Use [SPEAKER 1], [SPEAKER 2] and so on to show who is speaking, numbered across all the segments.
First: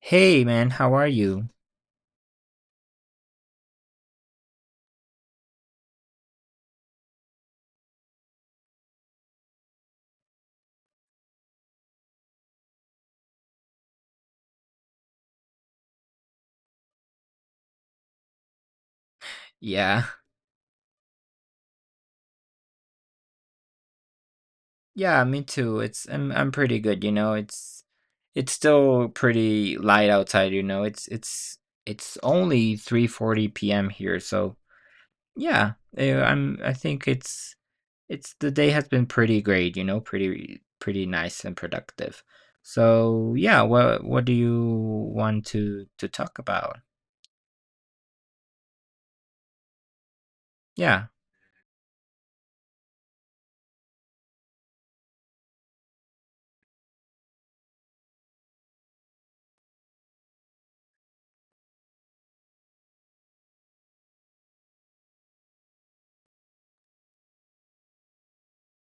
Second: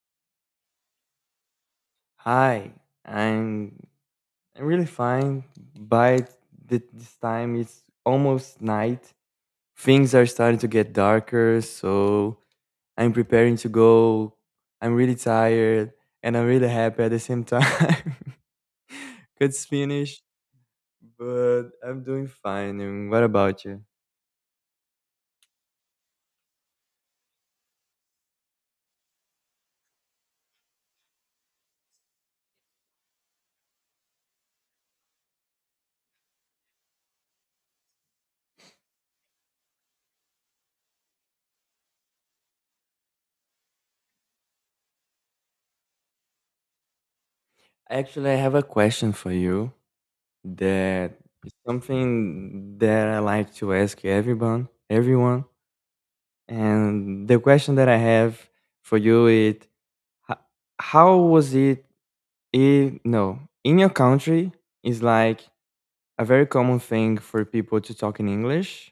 [SPEAKER 1] Hey man, how are you?
[SPEAKER 2] Hi, I'm I'm really fine. By this time, it's almost night. Things are starting to get darker, so I'm preparing to go. I'm really tired, and I'm really happy at the same time. It's
[SPEAKER 1] Yeah.
[SPEAKER 2] finished, but I'm doing fine. And what about you?
[SPEAKER 1] Yeah, me too. It's I'm pretty good, you know. It's still pretty light outside, you know. It's only 3:40 p.m. here, so yeah. I think it's the day has been pretty great, you know, pretty nice and productive. So, yeah, what do you want to talk about?
[SPEAKER 2] Actually, I have a question for you
[SPEAKER 1] Yeah.
[SPEAKER 2] that is something that I like to ask everyone. Everyone. And the question that I have for you is h- how was it in no, in your country is like a very common thing for people to talk in English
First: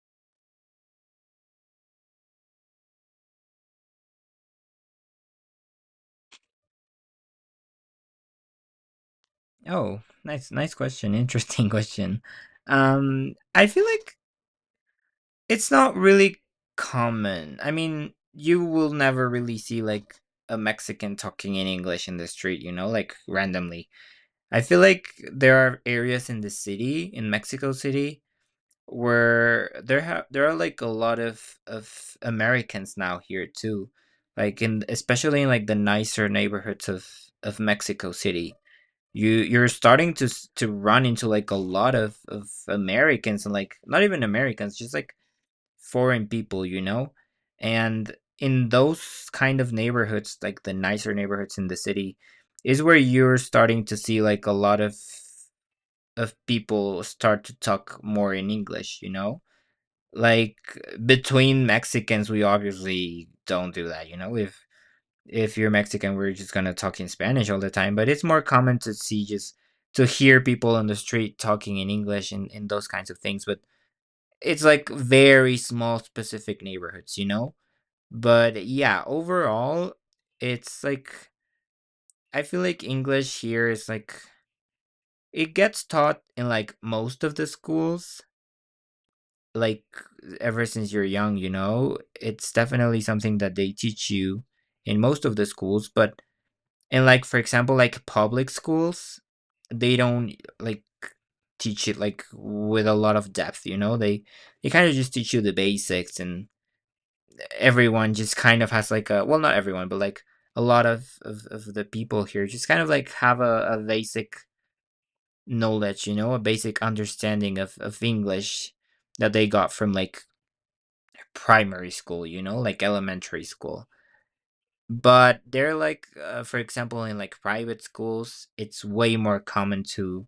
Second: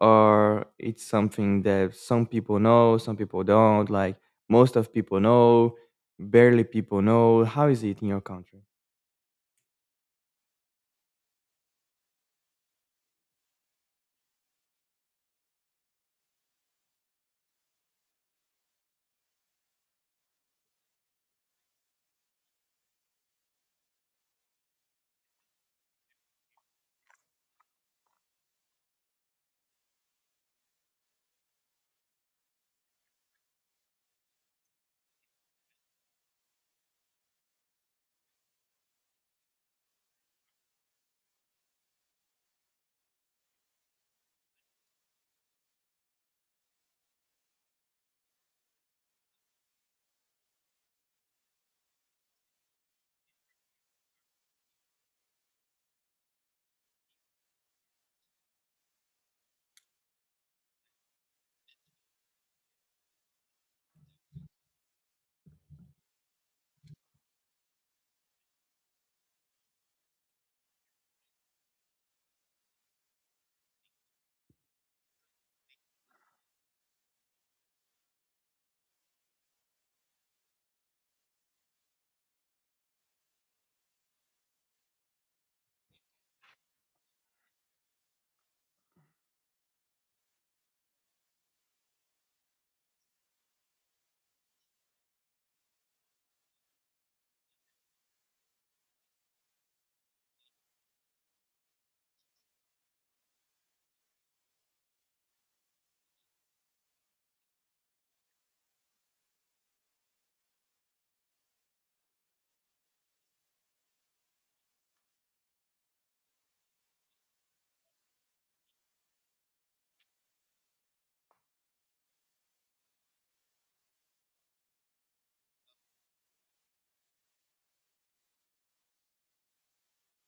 [SPEAKER 2] or it's something that some people know, some people don't, like most of people know, barely people know. How is it in your country?
[SPEAKER 1] Oh, nice question. Interesting question. I feel like it's not really common. I mean, you will never really see, like, a Mexican talking in English in the street, you know, like, randomly. I feel like there are areas in the city, in Mexico City, where there are, like, a lot of Americans now here too. Like, in especially in, like, the nicer neighborhoods of Mexico City. You're starting to to run into, like, a lot of Americans and, like, not even Americans, just, like, foreign people, you know? And in those kind of neighborhoods, like the nicer neighborhoods in the city, is where you're starting to see like a lot of people start to talk more in English, you know? Like between Mexicans, we obviously don't do that, you know? If you're Mexican, we're just gonna talk in Spanish all the time. But it's more common to see just to hear people on the street talking in English and those kinds of things. But it's like very small specific neighborhoods, you know, but yeah, overall, it's like I feel like English here is like it gets taught in like most of the schools, like ever since you're young, you know? It's definitely something that they teach you in most of the schools, but in like for example, like public schools, they don't like teach it like with a lot of depth, you know? They kind of just teach you the basics and everyone just kind of has like a, well, not everyone, but like a lot of the people here just kind of like have a basic knowledge, you know, a basic understanding of English that they got from like primary school, you know, like elementary school, but they're like for example in like private schools it's way more common to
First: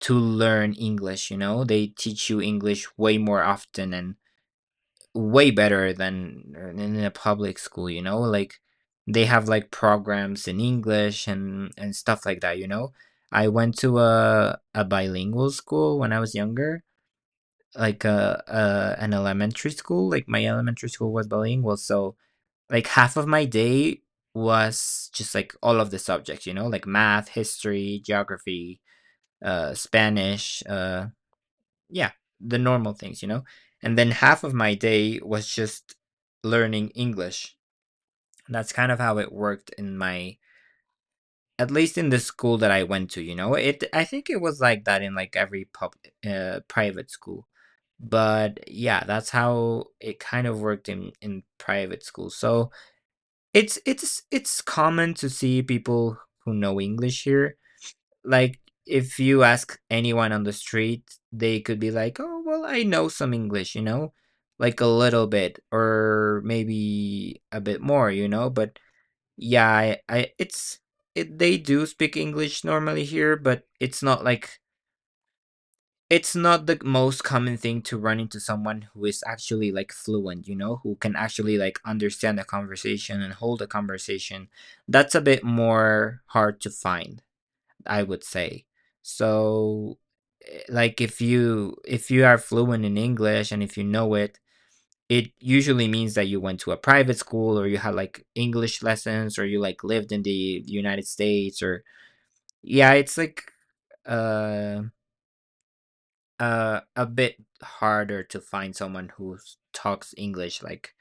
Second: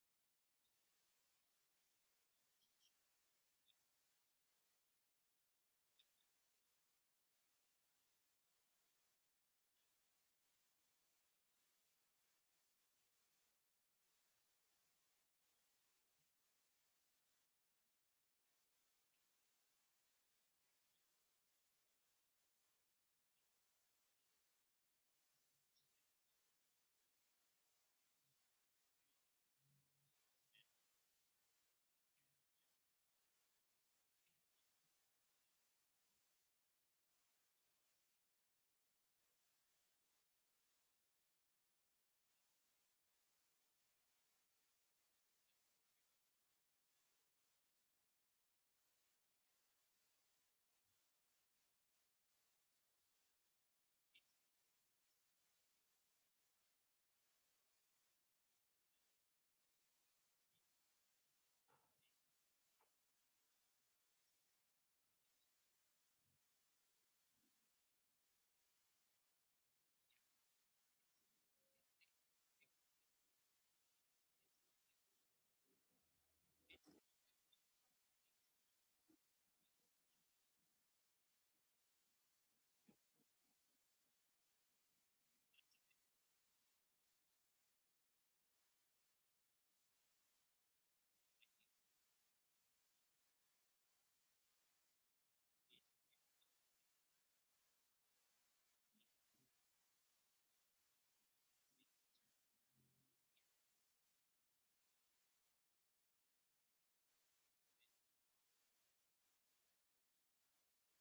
[SPEAKER 1] to learn English, you know, they teach you English way more often and way better than in a public school, you know? Like they have like programs in English and stuff like that, you know? I went to a bilingual school when I was younger, like a, an elementary school. Like my elementary school was bilingual, so like half of my day was just like all of the subjects, you know, like math, history, geography, Spanish, yeah, the normal things, you know? And then half of my day was just learning English. That's kind of how it worked in my, at least in the school that I went to, you know? It I think it was like that in like every pub private school. But yeah, that's how it kind of worked in private school. So, it's common to see people who know English here, like if you ask anyone on the street, they could be like, "Oh, well, I know some English," you know, like a little bit or maybe a bit more, you know. But yeah, I it's they do speak English normally here, but it's not like it's not the most common thing to run into someone who is actually like fluent, you know, who can actually like understand a conversation and hold a conversation. That's a bit more hard to find. I would say. So, like if you are fluent in English and if you know it, it usually means that you went to a private school or you had like English lessons or you like lived in the United States or yeah, it's like uh a bit harder to find someone who talks English like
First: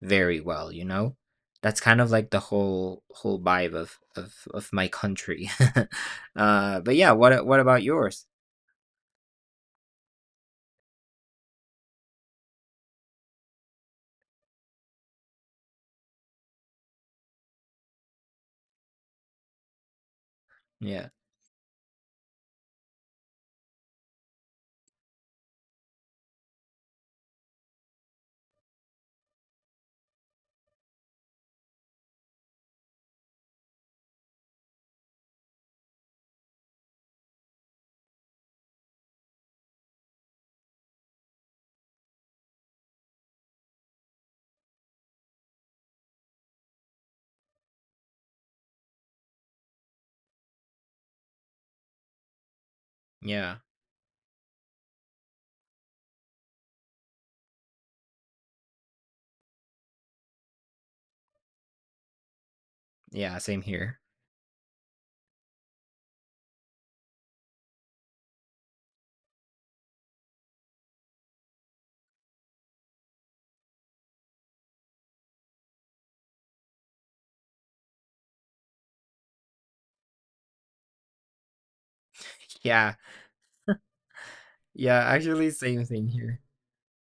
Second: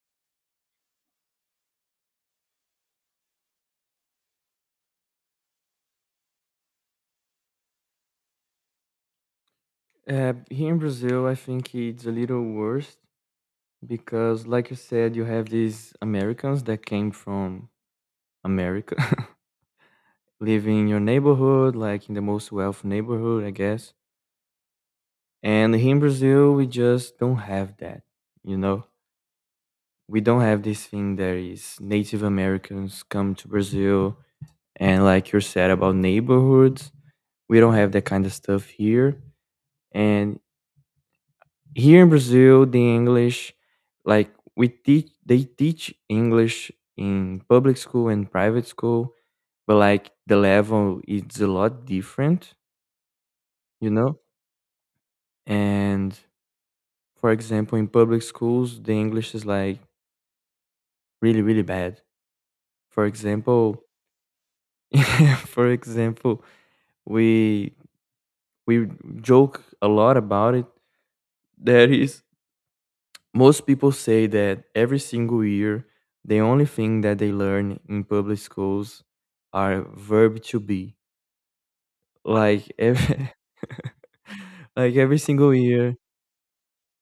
[SPEAKER 1] very well, you know? That's kind of like the whole vibe of my country. But yeah, what about yours?
[SPEAKER 2] Here in Brazil, I think it's a little worse because, like you said, you have these Americans that came from America live in your
[SPEAKER 1] Yeah.
[SPEAKER 2] neighborhood, like in the most wealthy neighborhood, I guess. And here in Brazil, we just don't have that, you know? We don't have this thing that is Native Americans come to Brazil and, like you said about neighborhoods, we don't have that kind of stuff here. And here in Brazil, the English, like we teach, they teach English in public school and private school, but like the level is a lot different,
[SPEAKER 1] Yeah.
[SPEAKER 2] you know? And for example, in public schools, the English is like really, really bad. For
[SPEAKER 1] Yeah, same
[SPEAKER 2] example,
[SPEAKER 1] here.
[SPEAKER 2] yeah, for example, we we joke a lot about it. That is, most people say that every single year, the only thing that they learn in public schools are verb to be. Like
[SPEAKER 1] Yeah.
[SPEAKER 2] every, like
[SPEAKER 1] Yeah,
[SPEAKER 2] every
[SPEAKER 1] actually
[SPEAKER 2] single
[SPEAKER 1] same
[SPEAKER 2] year,
[SPEAKER 1] thing here.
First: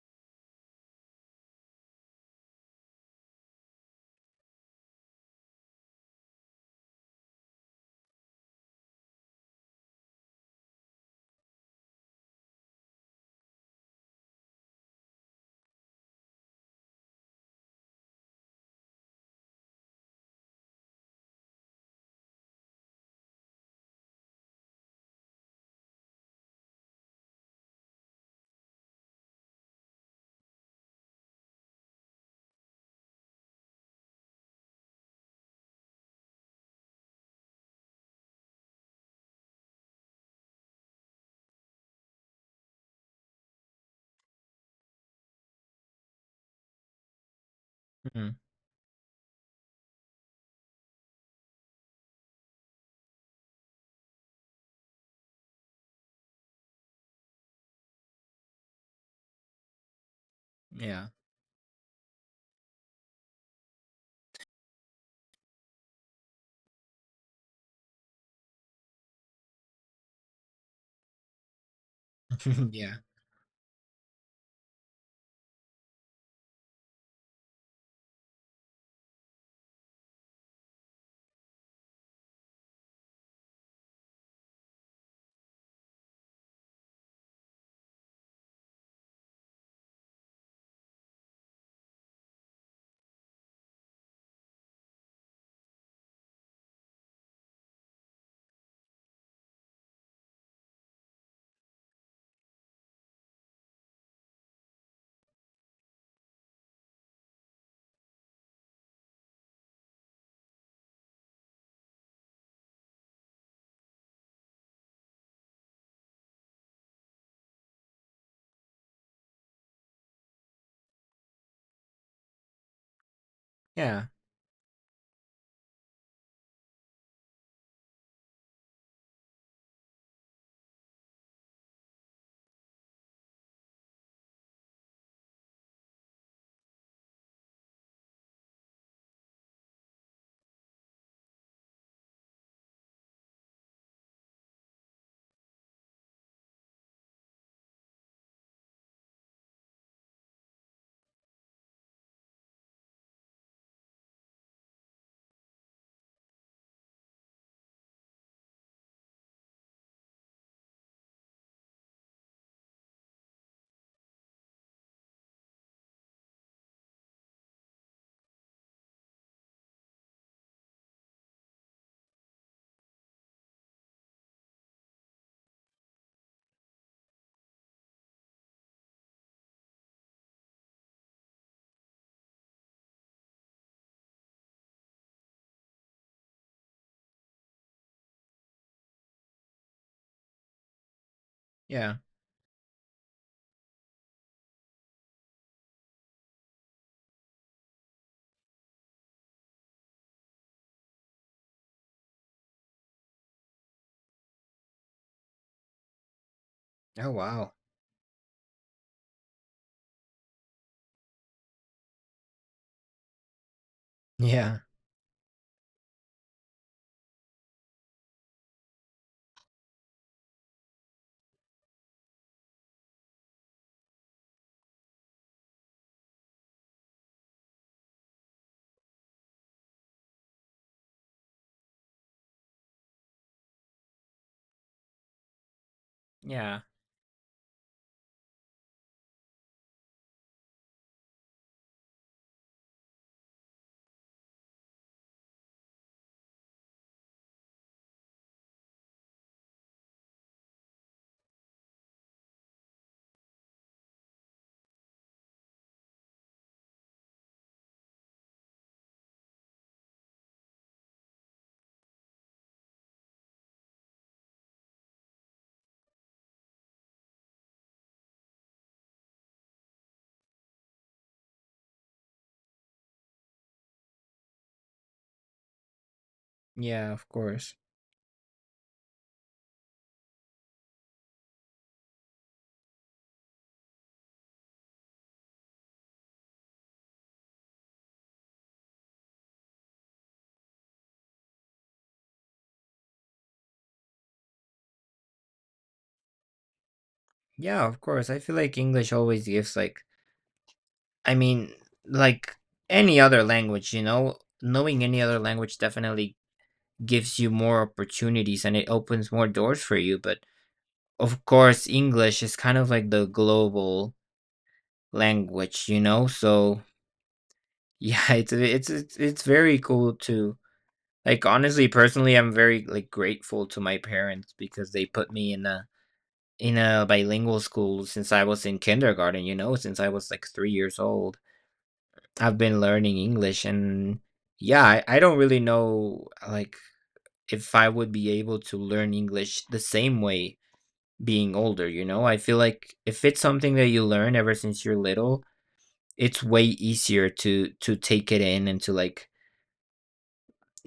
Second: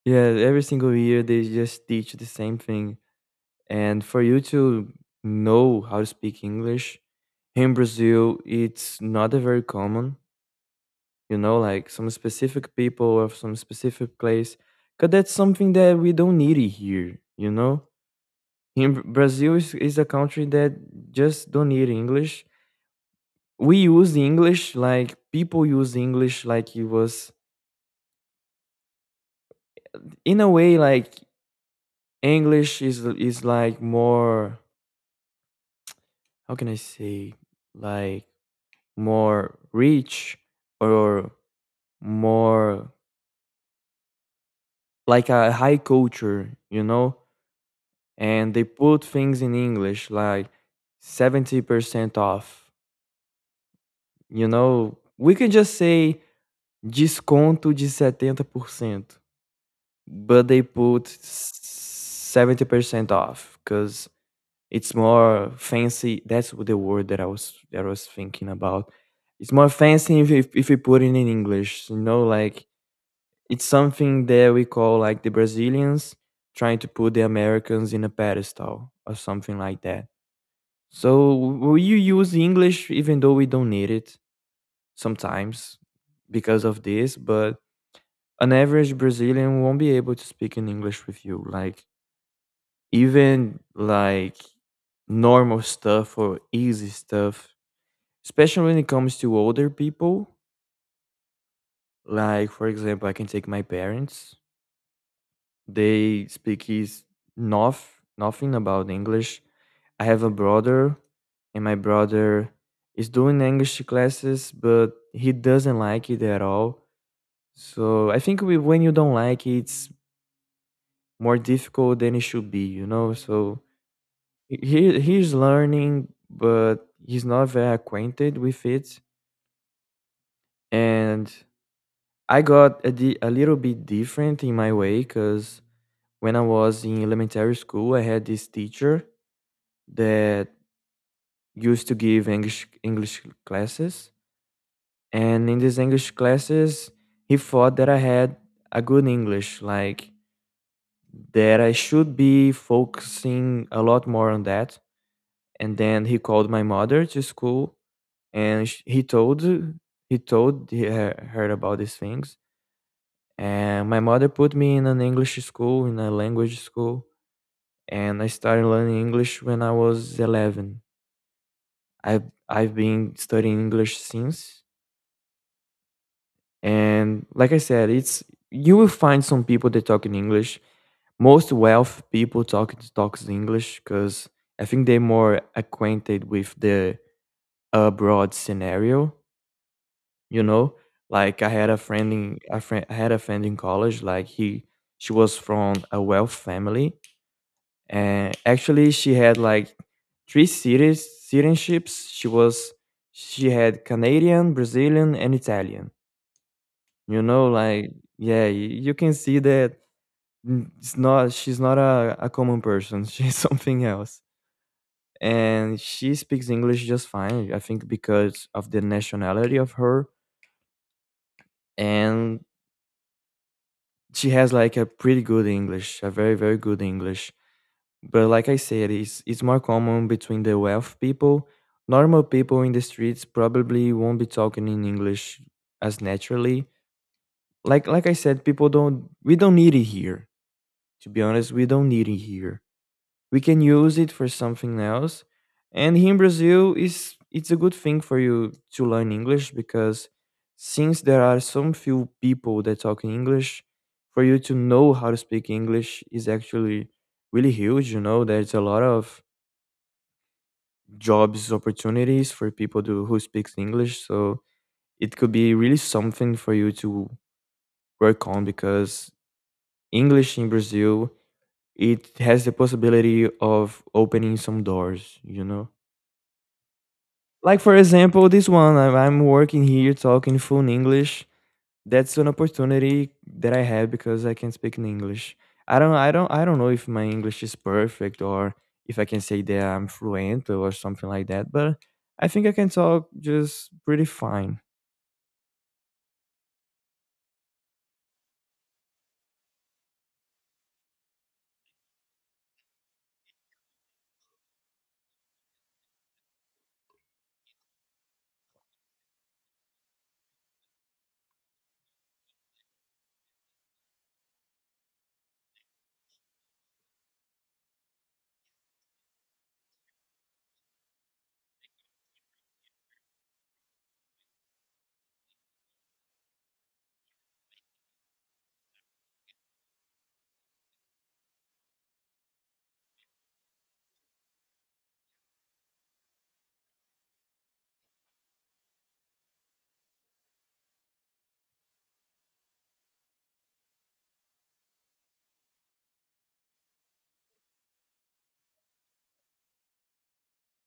[SPEAKER 2] yeah, every single year they just teach the same thing. And for you to know how to speak English in Brazil, it's not a very common, you know, like some specific people or some specific place. Because that's something that we don't need it here, you know? In Brazil is a country that just don't need English. We use English like people use English like it was in a way like English is like more how can I say like more rich or more like a high culture, you know?
[SPEAKER 1] Mhm.
[SPEAKER 2] And they put things in English like 70% off, you know? We can just say desconto de setenta por cento, but they
[SPEAKER 1] Yeah.
[SPEAKER 2] put 70% off because it's more fancy. That's the word that I was thinking about. It's more fancy if if you put it in English, you know, like
[SPEAKER 1] Yeah.
[SPEAKER 2] it's something that we call like the Brazilians trying to put the Americans in a pedestal or something like that. So we use English even though we don't need it sometimes because of this, but an average Brazilian won't be able to speak in English with you. Like even like normal stuff or easy stuff, especially when it comes to older people. Like for example, I can take my parents. They speak is nothing about English. I have a brother, and my brother is doing English classes, but he doesn't like it at all. So I think we, when you don't like it, it's more difficult than it should be, you know. So
[SPEAKER 1] Yeah.
[SPEAKER 2] he he's learning, but he's not very acquainted with it. And I got a little bit different in my way because when I was in elementary school, I had this teacher that used to give English classes, and in these English classes, he thought that I had a good English, like that I should be focusing a lot more on that. And then he called my mother to school, and he told her about these things. And my mother put me in an English school, in a language school, and I started learning English when I was 11. I've been studying English since, and like I said, it's you will find some people that talk in English. Most wealth people talks English because I think they're more acquainted with the abroad scenario. You know, like
[SPEAKER 1] Yeah.
[SPEAKER 2] I had a friend in college. Like she was from a wealth family, and actually she had like three cities citizenships. She had Canadian, Brazilian, and Italian,
[SPEAKER 1] Oh,
[SPEAKER 2] you know,
[SPEAKER 1] wow.
[SPEAKER 2] like, yeah, you can see that n- it's not she's not a common person. She's something else.
[SPEAKER 1] Yeah.
[SPEAKER 2] And she speaks English just fine, I think because of the nationality of her. And she has like a pretty good English, a very, very good English. But like I said, it's more common between the wealth people. Normal people in the streets probably won't be talking in English as
[SPEAKER 1] Yeah.
[SPEAKER 2] naturally. Like I said, people don't we don't need it here. To be honest, we don't need it here. We can use it for something else. And here in Brazil is it's a good thing for you to learn English because since there are some few people that talk English, for you to know how to speak English is actually really huge, you know, there's a lot of jobs opportunities for who speaks English, so it could be really something for you to work on because English in Brazil it has the possibility of opening some doors, you know?
[SPEAKER 1] Yeah, of course.
[SPEAKER 2] Like, for example, this one, I'm working here talking full English. That's an opportunity that I have because I can speak in English. I don't know if my English is perfect or if I can say that I'm fluent or something like that, but I think I can talk just pretty fine.
[SPEAKER 1] Yeah, of course. I feel like English always gives like I mean, like any other language, you know, knowing any other language definitely gives you more opportunities and it opens more doors for you, but of course English is kind of like the global language, you know? So yeah, it's very cool too. Like honestly, personally, I'm very like grateful to my parents because they put me in a bilingual school since I was in kindergarten, you know, since I was like 3 years old. I've been learning English and yeah, I don't really know like if I would be able to learn English the same way being older, you know? I feel like if it's something that you learn ever since you're little, it's way easier to take it in and to like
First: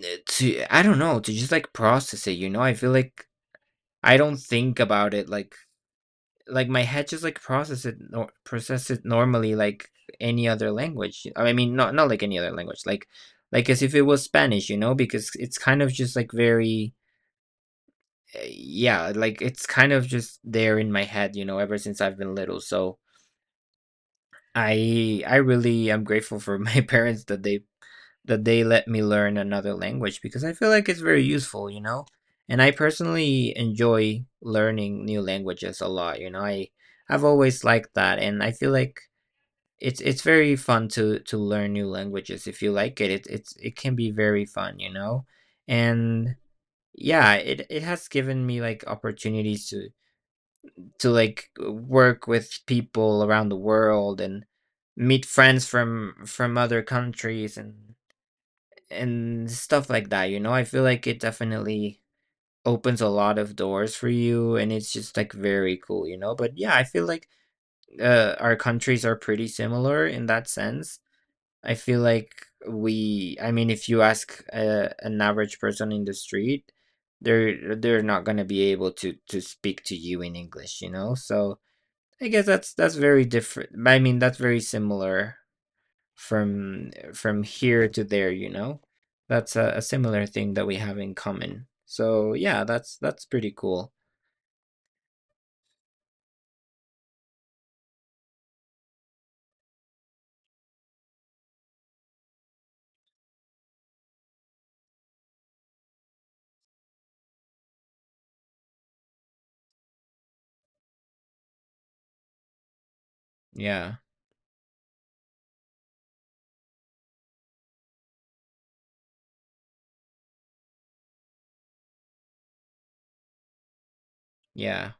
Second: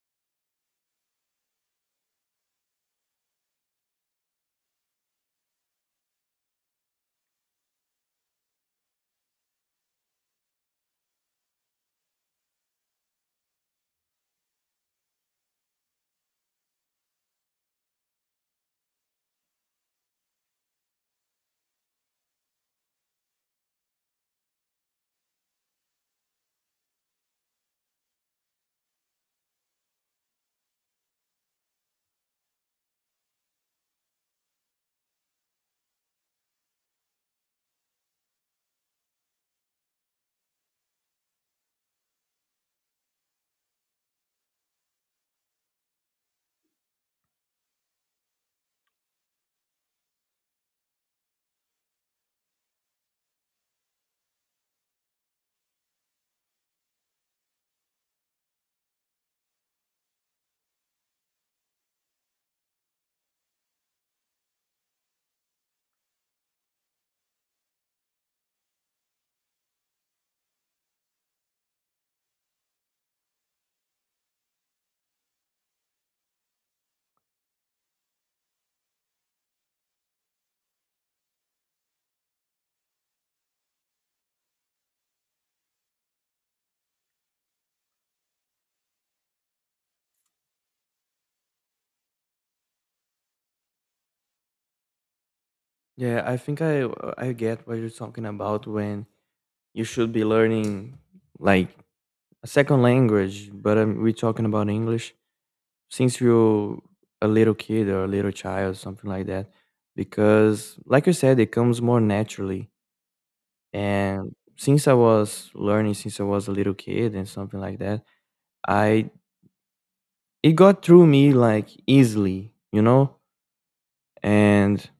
[SPEAKER 1] Eh, to I don't know, to just, like, process it, you know? I feel like I don't think about it, like, my head just, like, process it nor process it normally like any other language. I mean, not not like any other language, like, as if it was Spanish, you know? Because it's kind of just, like, very yeah, like, it's kind of just there in my head, you know, ever since I've been little, so I really am grateful for my parents that they let me learn another language because I feel like it's very useful, you know? And I personally enjoy learning new languages a lot, you know. I've always liked that and I feel like it's very fun to learn new languages if you like it. It can be very fun, you know? And yeah, it has given me like opportunities to like work with people around the world and meet friends from other countries and stuff like that, you know? I feel like it definitely opens a lot of doors for you and it's just like very cool, you know? But yeah, I feel like our countries are pretty similar in that sense. I feel like I mean, if you ask an average person in the street, they're not going to be able to speak to you in English, you know? So I guess that's very different. I mean, that's very similar from here to there, you know? That's a similar thing that we have in common. So yeah, that's pretty cool.
[SPEAKER 2] Yeah, I think I get what you're talking about when you should be learning like a second language, but we're talking about English since you're a little kid or a little child, something like that. Because, like you said, it comes more naturally.
[SPEAKER 1] Yeah.
[SPEAKER 2] And since I was learning, since I was a little kid and something like that, I it got through me like easily, you know. And
[SPEAKER 1] Yeah.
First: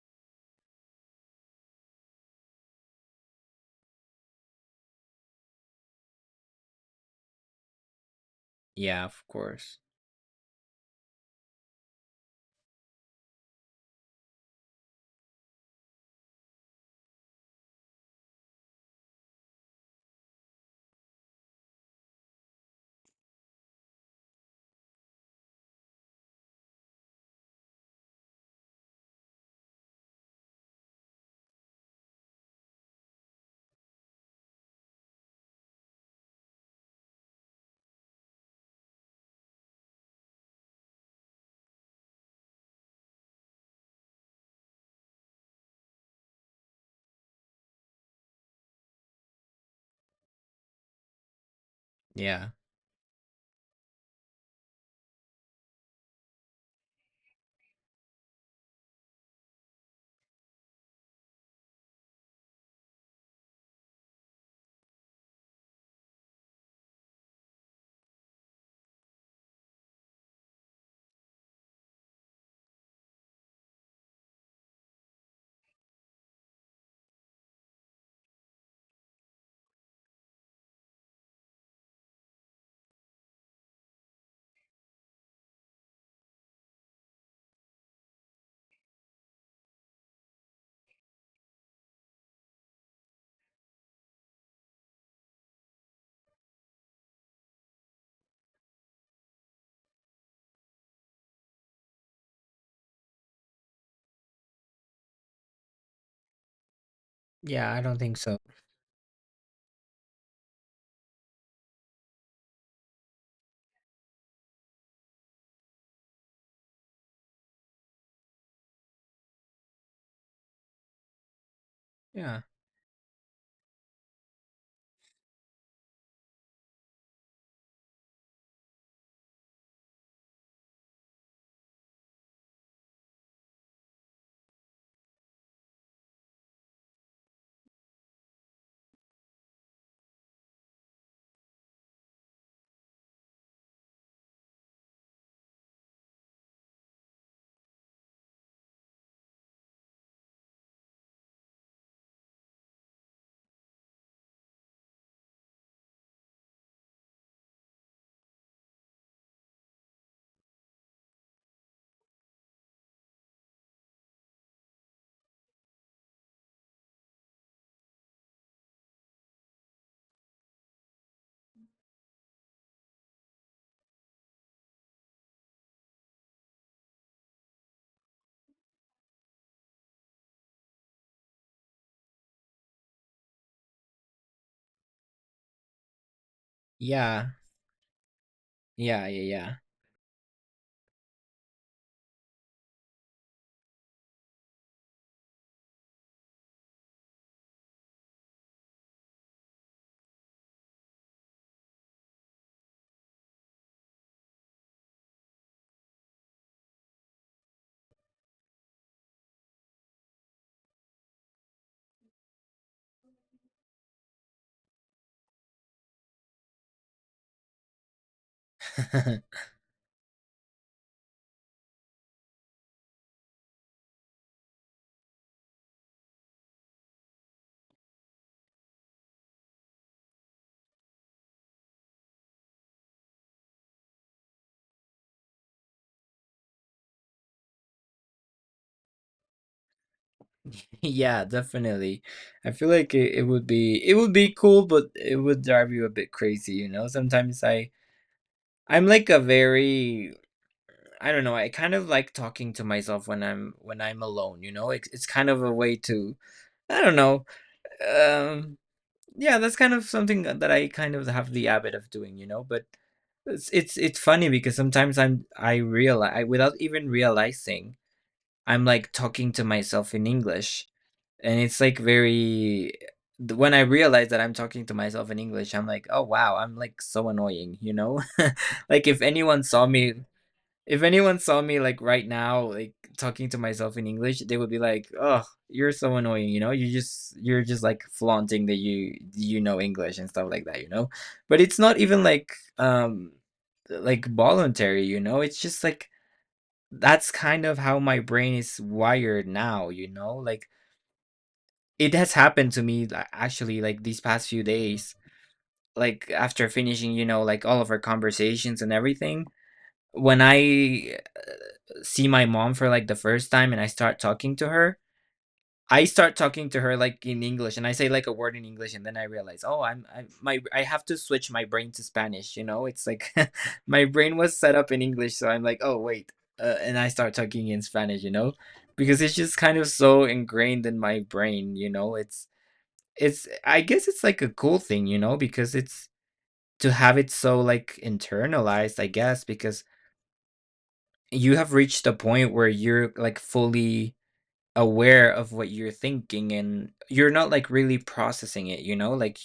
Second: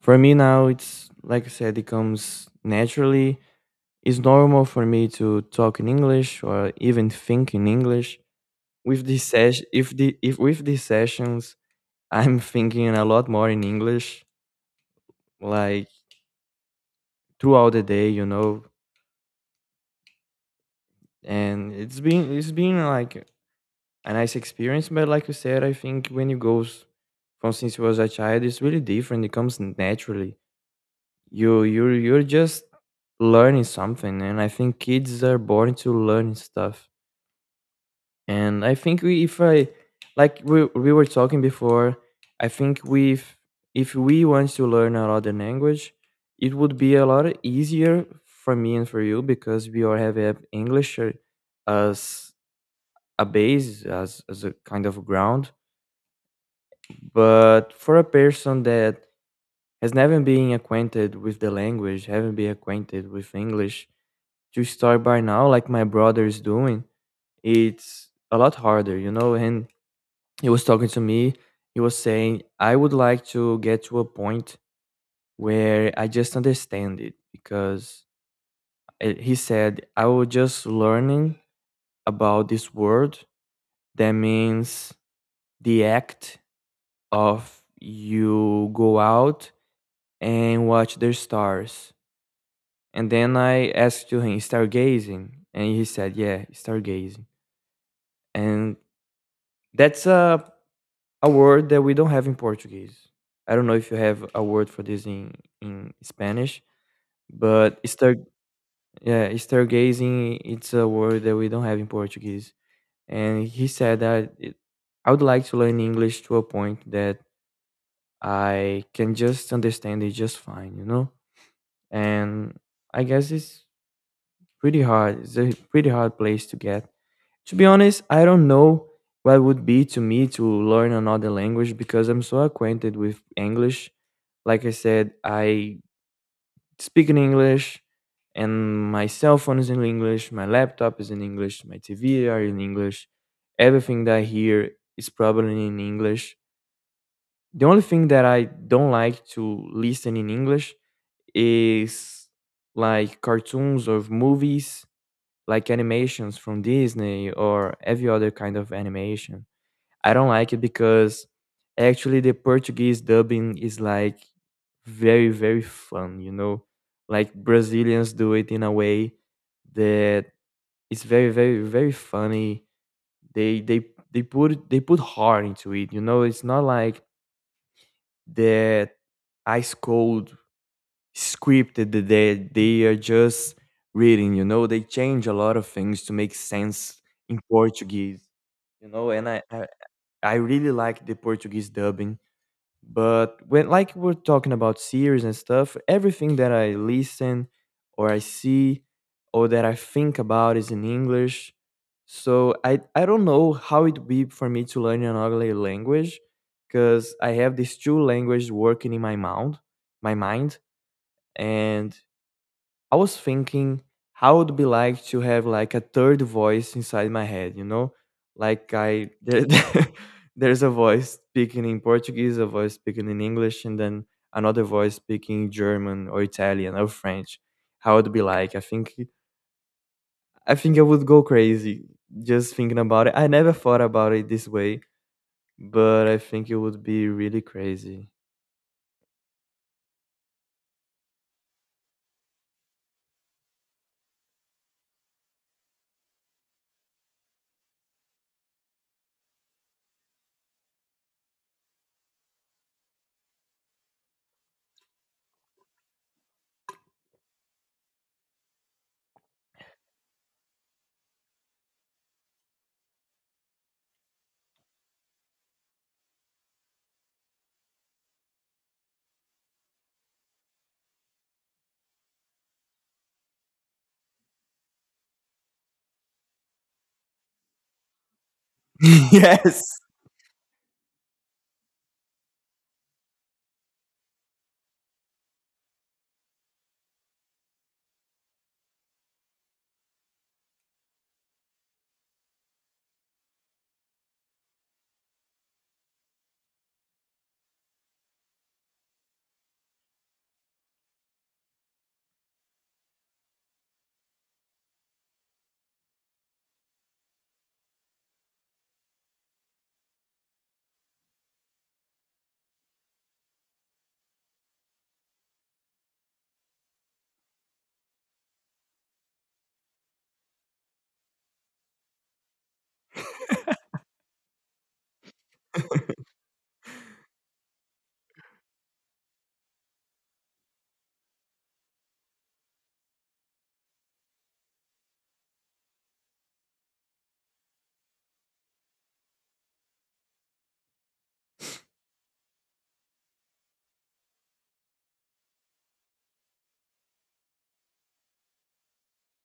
[SPEAKER 2] for me now, it's like I said, it comes naturally. It's normal for me to talk in English or even think in English.
[SPEAKER 1] Yeah,
[SPEAKER 2] With
[SPEAKER 1] of
[SPEAKER 2] this session,
[SPEAKER 1] course.
[SPEAKER 2] if the if with these sessions, I'm thinking a lot more in English like throughout the day, you know. And it's been like a nice experience, but like you said, I think when you goes from since you was a child, it's really different. It comes naturally. You're just learning something, and I think kids are born to learn stuff. And I think we, if I like we were talking before, I think we if we want to learn another language, it would be a lot easier for me and for you because we all have English as
[SPEAKER 1] Yeah.
[SPEAKER 2] a base as a kind of ground. But for a person that has never been acquainted with the language, haven't been acquainted with English, to start by now, like my brother is doing, it's a lot harder, you know, and he was talking to me he was saying I would like to get to a point where I just understand it because he said I was just learning about this word that means the act of you go out and watch the stars, and then I asked to him stargazing, and he said yeah stargazing. And that's a word that we don't have in Portuguese. I don't know if you have a word for this in Spanish,
[SPEAKER 1] Yeah,
[SPEAKER 2] but
[SPEAKER 1] I don't
[SPEAKER 2] star
[SPEAKER 1] think so.
[SPEAKER 2] yeah, stargazing it's a word that we don't have in Portuguese. And he said that it, I would like to learn English to a point that I can just understand it just fine, you know?
[SPEAKER 1] Yeah.
[SPEAKER 2] And I guess it's pretty hard. It's a pretty hard place to get. To be honest, I don't know what it would be to me to learn another language because I'm so acquainted with English. Like I said, I speak in English and my cell phone is in English, my laptop is in English, my TV are in English. Everything that I hear is probably in English. The only thing that I don't like to listen in English is like cartoons or movies like animations from Disney or every other kind of animation. I don't like it because actually the Portuguese dubbing is like very very fun, you know. Like Brazilians do it in a way that it's very very very funny. They they they put heart into it, you know. It's not like that ice cold scripted that they are just reading, you know. They change a lot of things to make sense
[SPEAKER 1] Yeah.
[SPEAKER 2] in Portuguese, you
[SPEAKER 1] Yeah,
[SPEAKER 2] know. And
[SPEAKER 1] yeah,
[SPEAKER 2] I really like the Portuguese dubbing. But when, like, we're talking about series and stuff, everything that I listen or I see or that I think about is in English. So I don't know how it would be for me to learn another language, because I have these two languages working in my mouth, my mind, and I was thinking how would be like to have like a third voice inside my head, you know? Like I
[SPEAKER 1] yeah.
[SPEAKER 2] there, there's a voice speaking in Portuguese, a voice speaking in English, and then another voice speaking German or Italian or French. How would be like? I think I would go crazy just thinking about it. I never thought about it this way, but I think it would be really crazy.
[SPEAKER 1] Yeah, definitely. I feel like it would be cool, but it would drive you a bit crazy, you know? Sometimes I'm like a very I don't know. I kind of like talking to myself when I'm alone, you know? It's kind of a way to I don't know. Um yeah, that's kind of something that I kind of have the habit of doing, you know, but it's funny because sometimes I realize without even realizing I'm like talking to myself in English and it's like very when I realize that I'm talking to myself in English I'm like, oh wow, I'm like so annoying, you know, like if anyone saw
[SPEAKER 2] Yes.
[SPEAKER 1] me, if anyone saw me, like, right now, like, talking to myself in English, they would be like, "Oh, you're so annoying, you know? You're just like flaunting that you know English and stuff like that, you know?" But it's not even um like voluntary, you know? It's just like that's kind of how my brain is wired now, you know? Like it has happened to me like, actually like these past few days, like after finishing, you know, like all of our conversations and everything when I see my mom for like the first time and I start talking to her, I start talking to her like in English and I say like a word in English and then I realize, oh, I have to switch my brain to Spanish, you know? It's like my brain was set up in English, so I'm like, oh, wait. And I start talking in Spanish, you know? Because it's just kind of so ingrained in my brain, you know? It's I guess it's like a cool thing, you know, because it's to have it so like internalized, I guess, because you have reached a point where you're like fully aware of what you're thinking and you're not, like, really processing it, you know? Like,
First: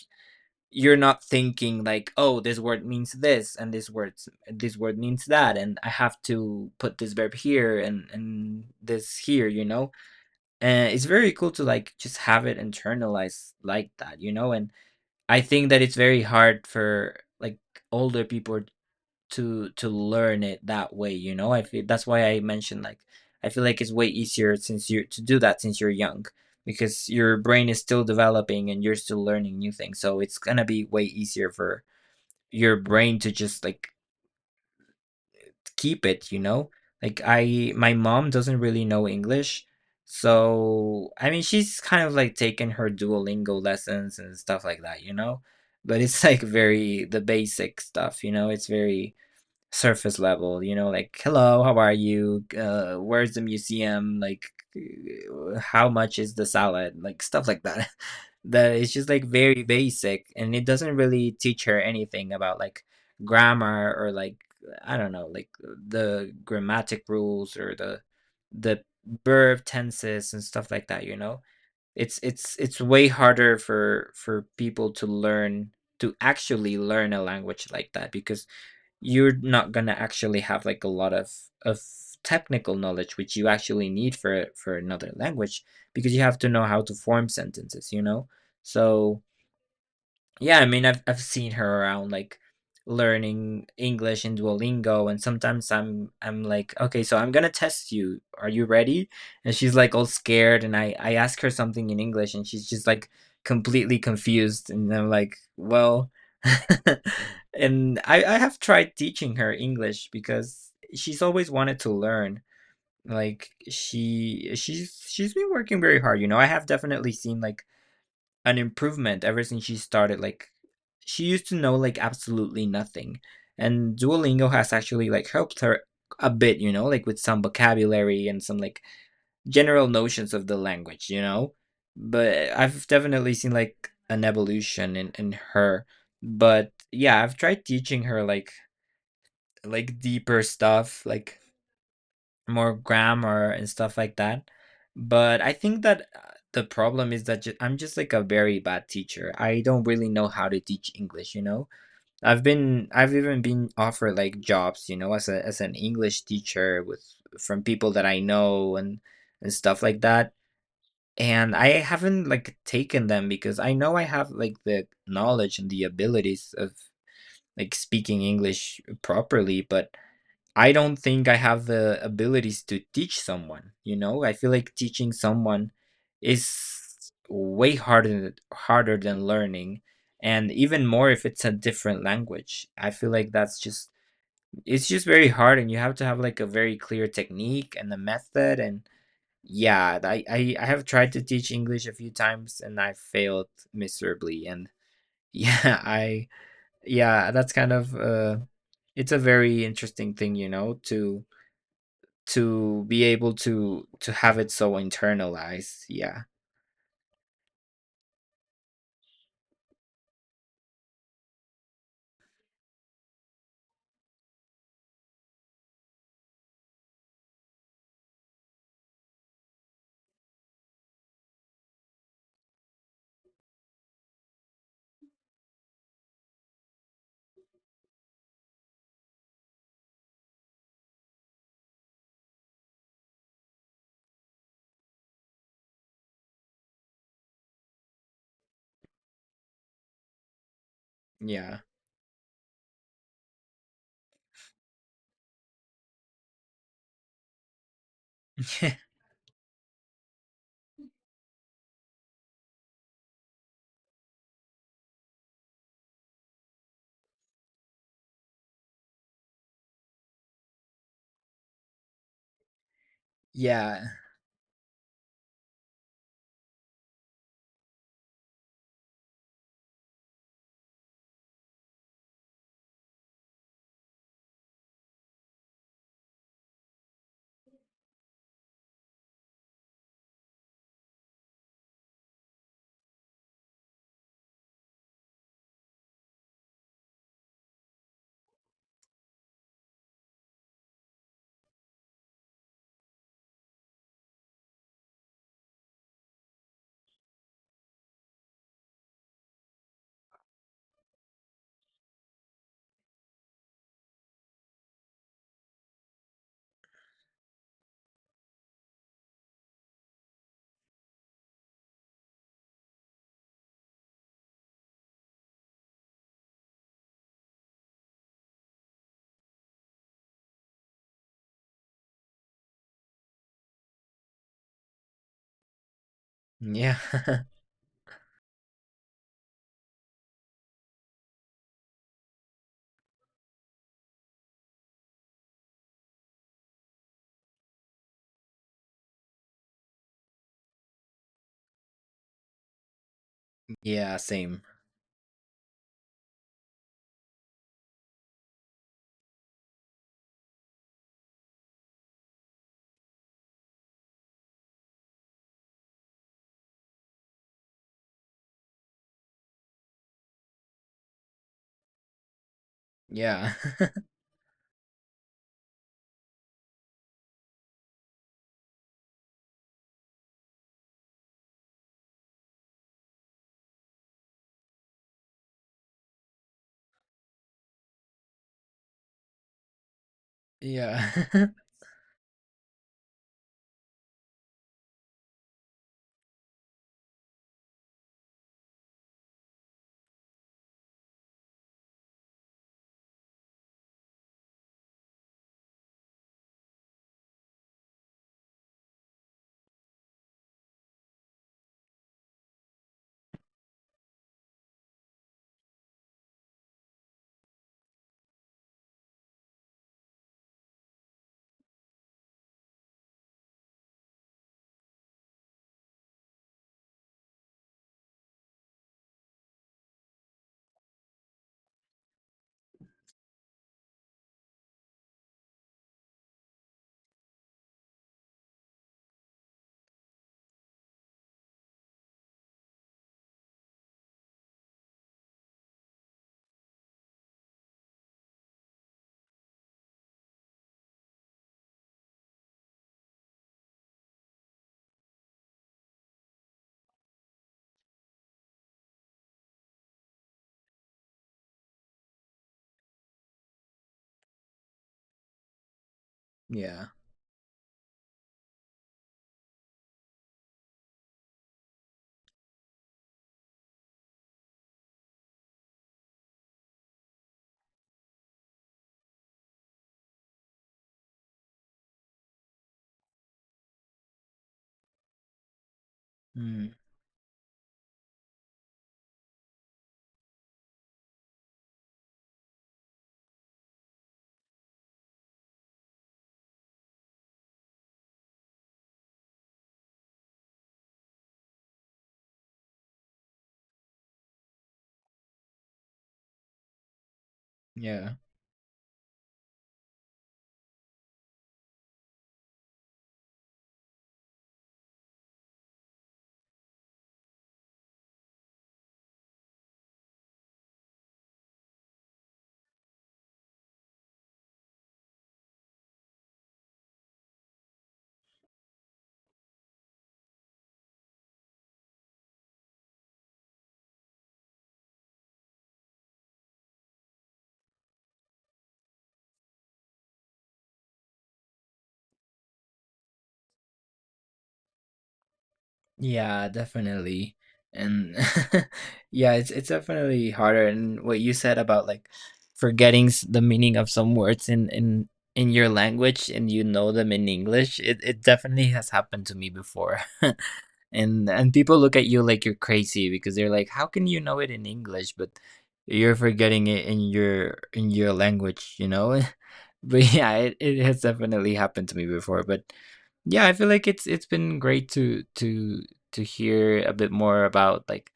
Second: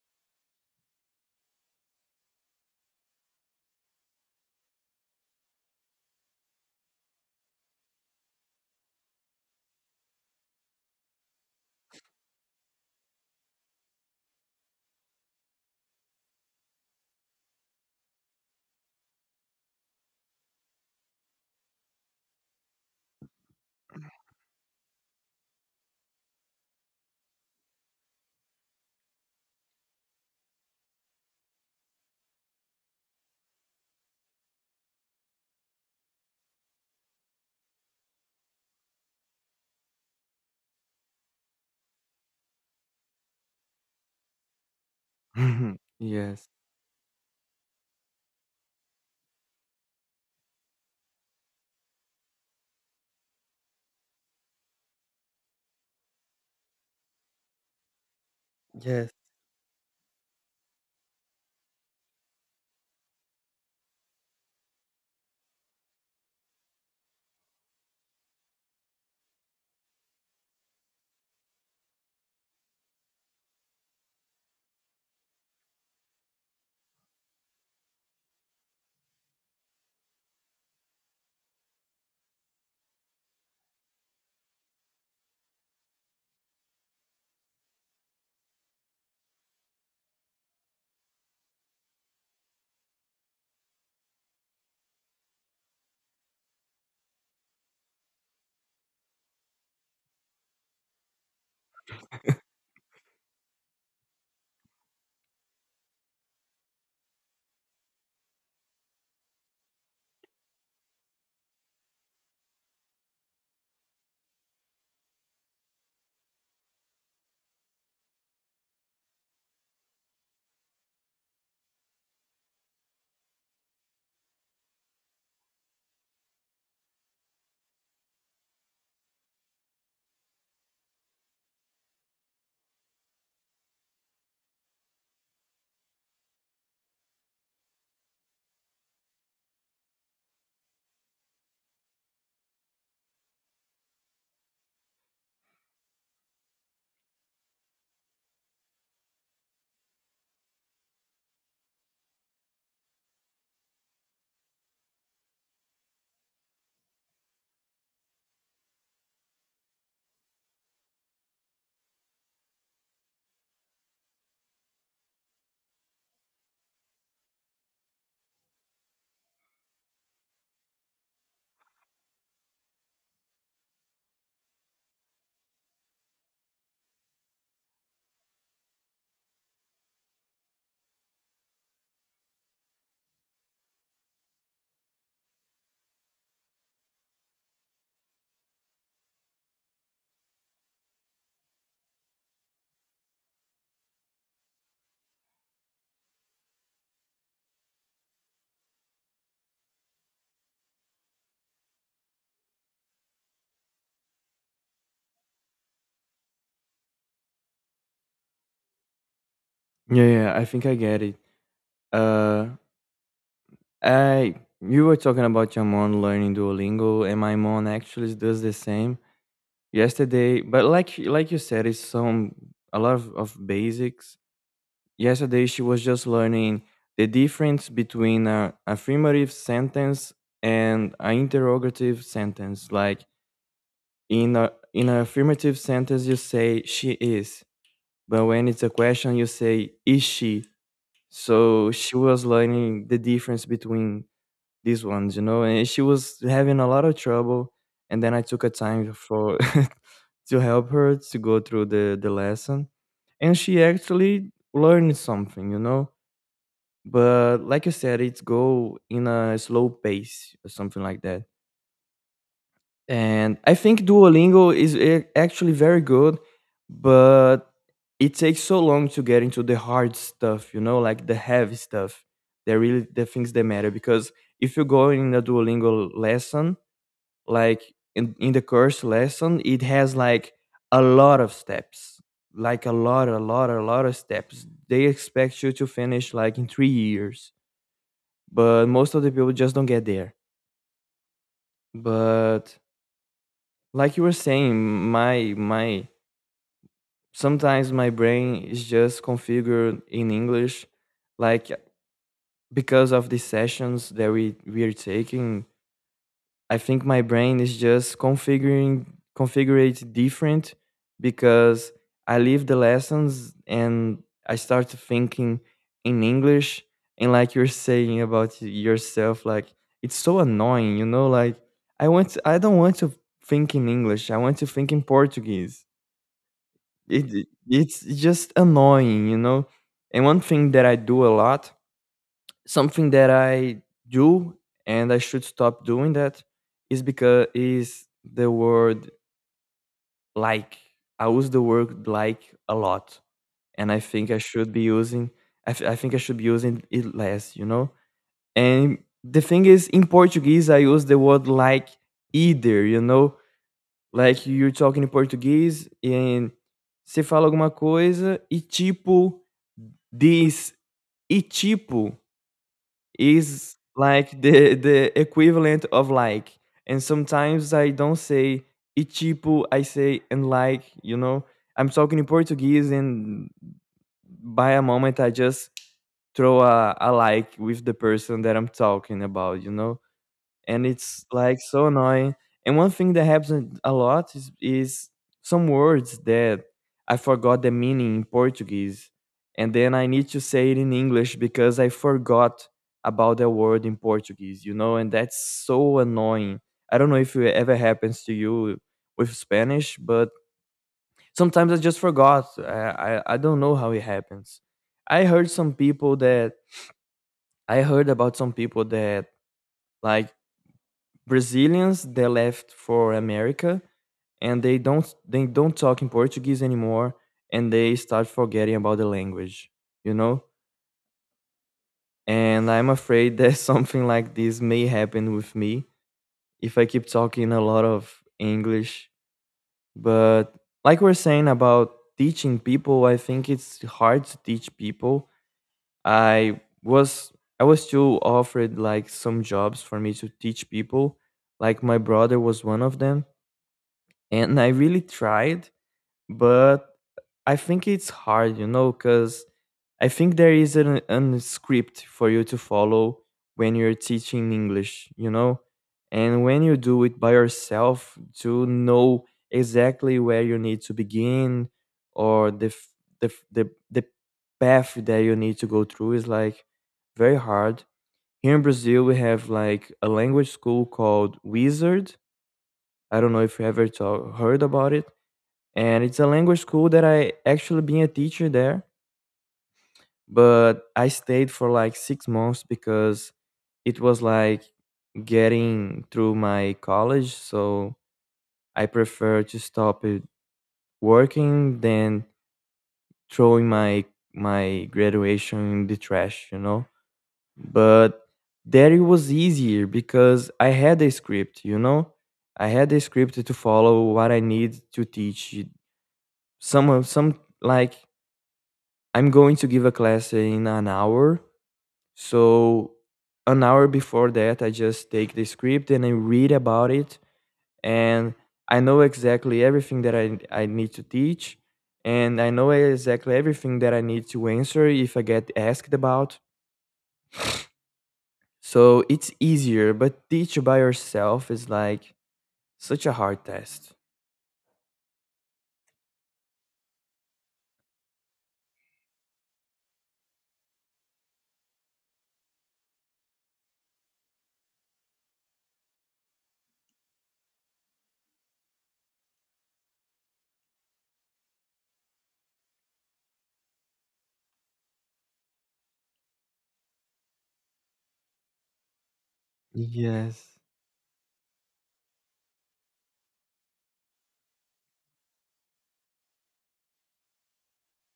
[SPEAKER 1] you're not thinking like, "Oh, this word means this, and this word means that, and I have to put this verb here and this here," you know? And it's very cool to, like, just have it internalized like that, you know? And I think that it's very hard for, like, older people to learn it that way, you know? I feel that's why I mentioned like I feel like it's way easier since you're to do that since you're young because your brain is still developing and you're still learning new things. So it's gonna be way easier for your brain to just like keep it, you know? Like I my mom doesn't really know English. So I mean she's kind of like taking her Duolingo lessons and stuff like that, you know? But it's like
[SPEAKER 2] Yes.
[SPEAKER 1] very the basic stuff, you know? It's very surface level, you know, like hello, how are you, where's the museum, like how much is the salad, like stuff like that that it's just
[SPEAKER 2] Yes.
[SPEAKER 1] like very basic and it doesn't really teach her anything about like grammar or like I don't know, like the grammatic rules or the verb tenses and stuff like that, you know, it's way harder for people to learn, to actually learn a language like that because you're not gonna actually have like a lot of of technical knowledge which you actually need for another language because you have to know how to form sentences, you know. So yeah, I mean, I've seen her around like learning English in Duolingo, and sometimes I'm like, okay, so I'm gonna test you. Are you ready? And she's like all scared, and I ask her something in English, and she's just like completely confused, and I'm like, well, and I have tried teaching her English because she's always wanted to learn. Like she's been working very hard, you know. I have definitely seen like an improvement ever since she started like she used to know like absolutely nothing and Duolingo has actually like helped her a bit, you know, like with some vocabulary and some like general notions of the language, you know, but I've definitely seen like an evolution in her. But yeah, I've tried teaching her like deeper stuff, like more grammar and stuff like that. But I think that the problem is that I'm just like a very bad teacher. I don't really know how to teach English, you know? I've even been offered like jobs, you know, as a as an English teacher with from people that I know and stuff like that. And I haven't like taken them because I know I have like the knowledge and the abilities of like speaking English properly, but I don't think I have the abilities to teach someone, you know? I feel like teaching someone is way harder than learning, and even more if it's a different language. I feel like that's just it's just very hard and you have to have like a very clear technique and a method. And yeah, I have tried to teach English a few times and I failed miserably. And yeah, I yeah, that's kind of it's a very interesting thing, you know, to be able to have it so internalized. Yeah.
[SPEAKER 2] Yeah, yeah, I think I get it. Uh Uh, you were talking about your mom learning Duolingo, and my mom actually does the same. Yesterday, but like you said, it's some a lot of basics. Yesterday, she was just learning the difference between a affirmative sentence and an interrogative sentence. Like in a in an affirmative sentence, you say she is, but when it's a question, you say is she.
[SPEAKER 1] Yeah.
[SPEAKER 2] So she was learning the difference between these ones, you know, and she was having a lot of trouble. And then I took a time for to help her to go through the lesson, and she actually learned something, you know. But like you said, it's go in a slow pace or something like that. And I think
[SPEAKER 1] Yeah.
[SPEAKER 2] Duolingo is a- actually very good, but it takes so long to get into the hard stuff, you know, like the heavy stuff. They're really the things that matter, because if you go in a Duolingo lesson, like in the course lesson, it has like a lot of steps, like a lot, a lot, a lot of steps. They expect you to finish like in 3 years, but most of the people just don't get there. But like you were saying, my sometimes my brain is just configured in English. Like because of the sessions that we are taking, I think my brain is just configuring configured different, because I leave the lessons and I start thinking in English. And like you're saying about yourself, like it's so annoying, you know, like I don't want to think in English. I want to think in Portuguese.
[SPEAKER 1] Yeah.
[SPEAKER 2] It it's just annoying, you know. And one thing that I do a lot, something that I do and I should stop doing that, is because is the word like. I use the word like a lot, and I
[SPEAKER 1] Yeah,
[SPEAKER 2] think I
[SPEAKER 1] same.
[SPEAKER 2] should be using. I think I should be using it less, you know. And the thing is, in Portuguese, I use the word like either, you know. Like you're talking in Portuguese and você fala alguma coisa e tipo. This ichipo
[SPEAKER 1] Yeah.
[SPEAKER 2] is like the equivalent of like, and sometimes I don't say ichipo, I say and like, you know. I'm talking in Portuguese and by a moment I just throw a like with the person that I'm talking about, you know. And it's
[SPEAKER 1] Yeah.
[SPEAKER 2] like so annoying. And one thing that happens a lot is some words that I forgot the meaning in Portuguese, and then I need to say it in English because I forgot about the word in Portuguese, you know, and that's so annoying. I don't know if it ever happens to you with Spanish, but sometimes I just forgot. I don't know how it happens. I heard some people that I heard about some people that, like, Brazilians that left for America and they don't talk in Portuguese anymore, and they start forgetting about the language, you know? And I'm afraid that something like this may happen with me if I keep talking a lot of English. But like we're saying about teaching people, I think it's hard to teach people. I was I was still offered like some jobs for me to teach people. Like my brother was one of them, and I really tried, but I think it's hard, you know, because I think there is an script for you to follow when you're teaching English, you know. And when you
[SPEAKER 1] Yeah.
[SPEAKER 2] do it by yourself, to know exactly where you need to begin or the f- the f- the path that you need to go through, is like very hard. Here in Brazil, we have like a language school called Wizard. I don't know if you ever to- heard about it, and it's a language
[SPEAKER 1] Mm,
[SPEAKER 2] school that I actually been a teacher there, but I stayed for like 6 months because it was like getting through my college, so I prefer to stop it working than throwing my my graduation in the trash, you know.
[SPEAKER 1] yeah.
[SPEAKER 2] But there it was easier because I had a script, you know. I had a script to follow what I need to teach. Some of some like I'm going to give a class in an hour. So, an hour before that, I just take the script and I read about it. And I know exactly everything that I need to teach. And I know exactly everything that I need to answer if I get asked about. So, it's easier, but teach by yourself is like such a hard test.
[SPEAKER 1] Yeah, definitely. And yeah, it's definitely harder. And what you said about like forgetting the meaning of some words in in your language and you know them in English, it definitely has happened to me before. And people look at you like you're crazy because they're like, how can you know it in English but you're forgetting it in your language, you know? But yeah, it,
[SPEAKER 2] Yes.
[SPEAKER 1] it has definitely happened to me before. But yeah, I feel like it's been great to to hear a bit more about like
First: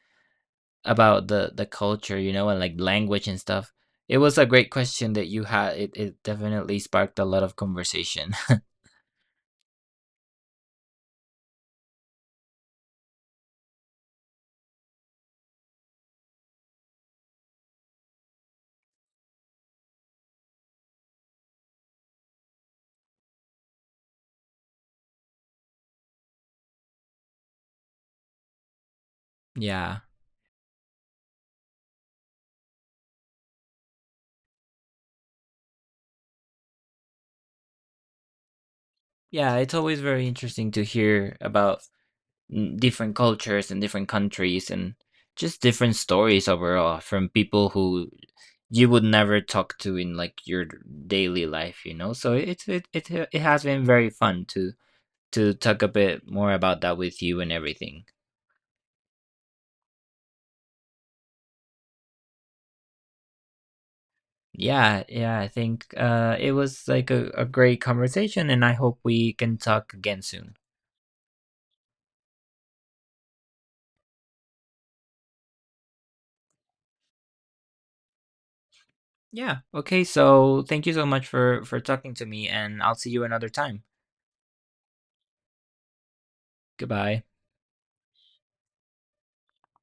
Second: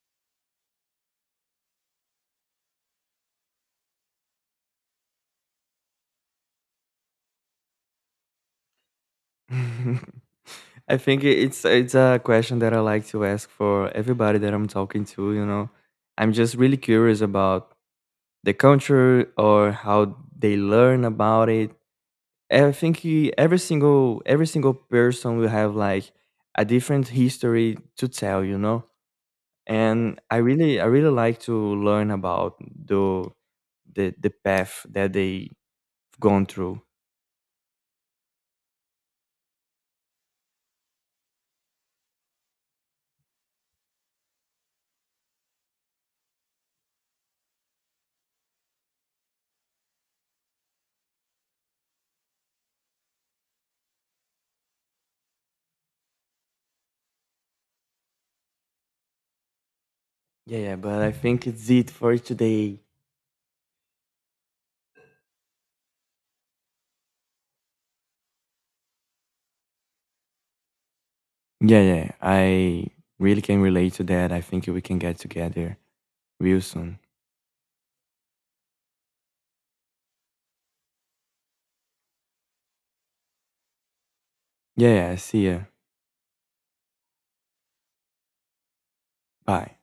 [SPEAKER 1] about the culture, you know, and like language and stuff. It was a great question that you had. It definitely sparked a lot of conversation.
[SPEAKER 2] I think I- it's a question that I like to ask for everybody that I'm talking to, you know. I'm just really curious about the culture or how they learn about it. I think e- every single person will have like a different history to tell, you know.
[SPEAKER 1] Yeah.
[SPEAKER 2] And I really like to learn about the the path that they gone through.
[SPEAKER 1] Yeah, it's always very interesting to hear about, mm, different cultures and different countries and just different stories overall from people who you would never talk to in like your daily life, you know? So it's it has been very fun to talk a bit more about that with you and everything.
[SPEAKER 2] Yeah, yeah, but I think it's it for today.
[SPEAKER 1] Yeah, yeah, I think it was like a great conversation, and I hope we can talk again soon.
[SPEAKER 2] Yeah, yeah. I really can relate to that. I think we can get together real soon.
[SPEAKER 1] Yeah, okay, so thank you so much for talking to me, and I'll see you another time.
[SPEAKER 2] Yeah, yeah. See ya.
[SPEAKER 1] Goodbye.
[SPEAKER 2] Bye.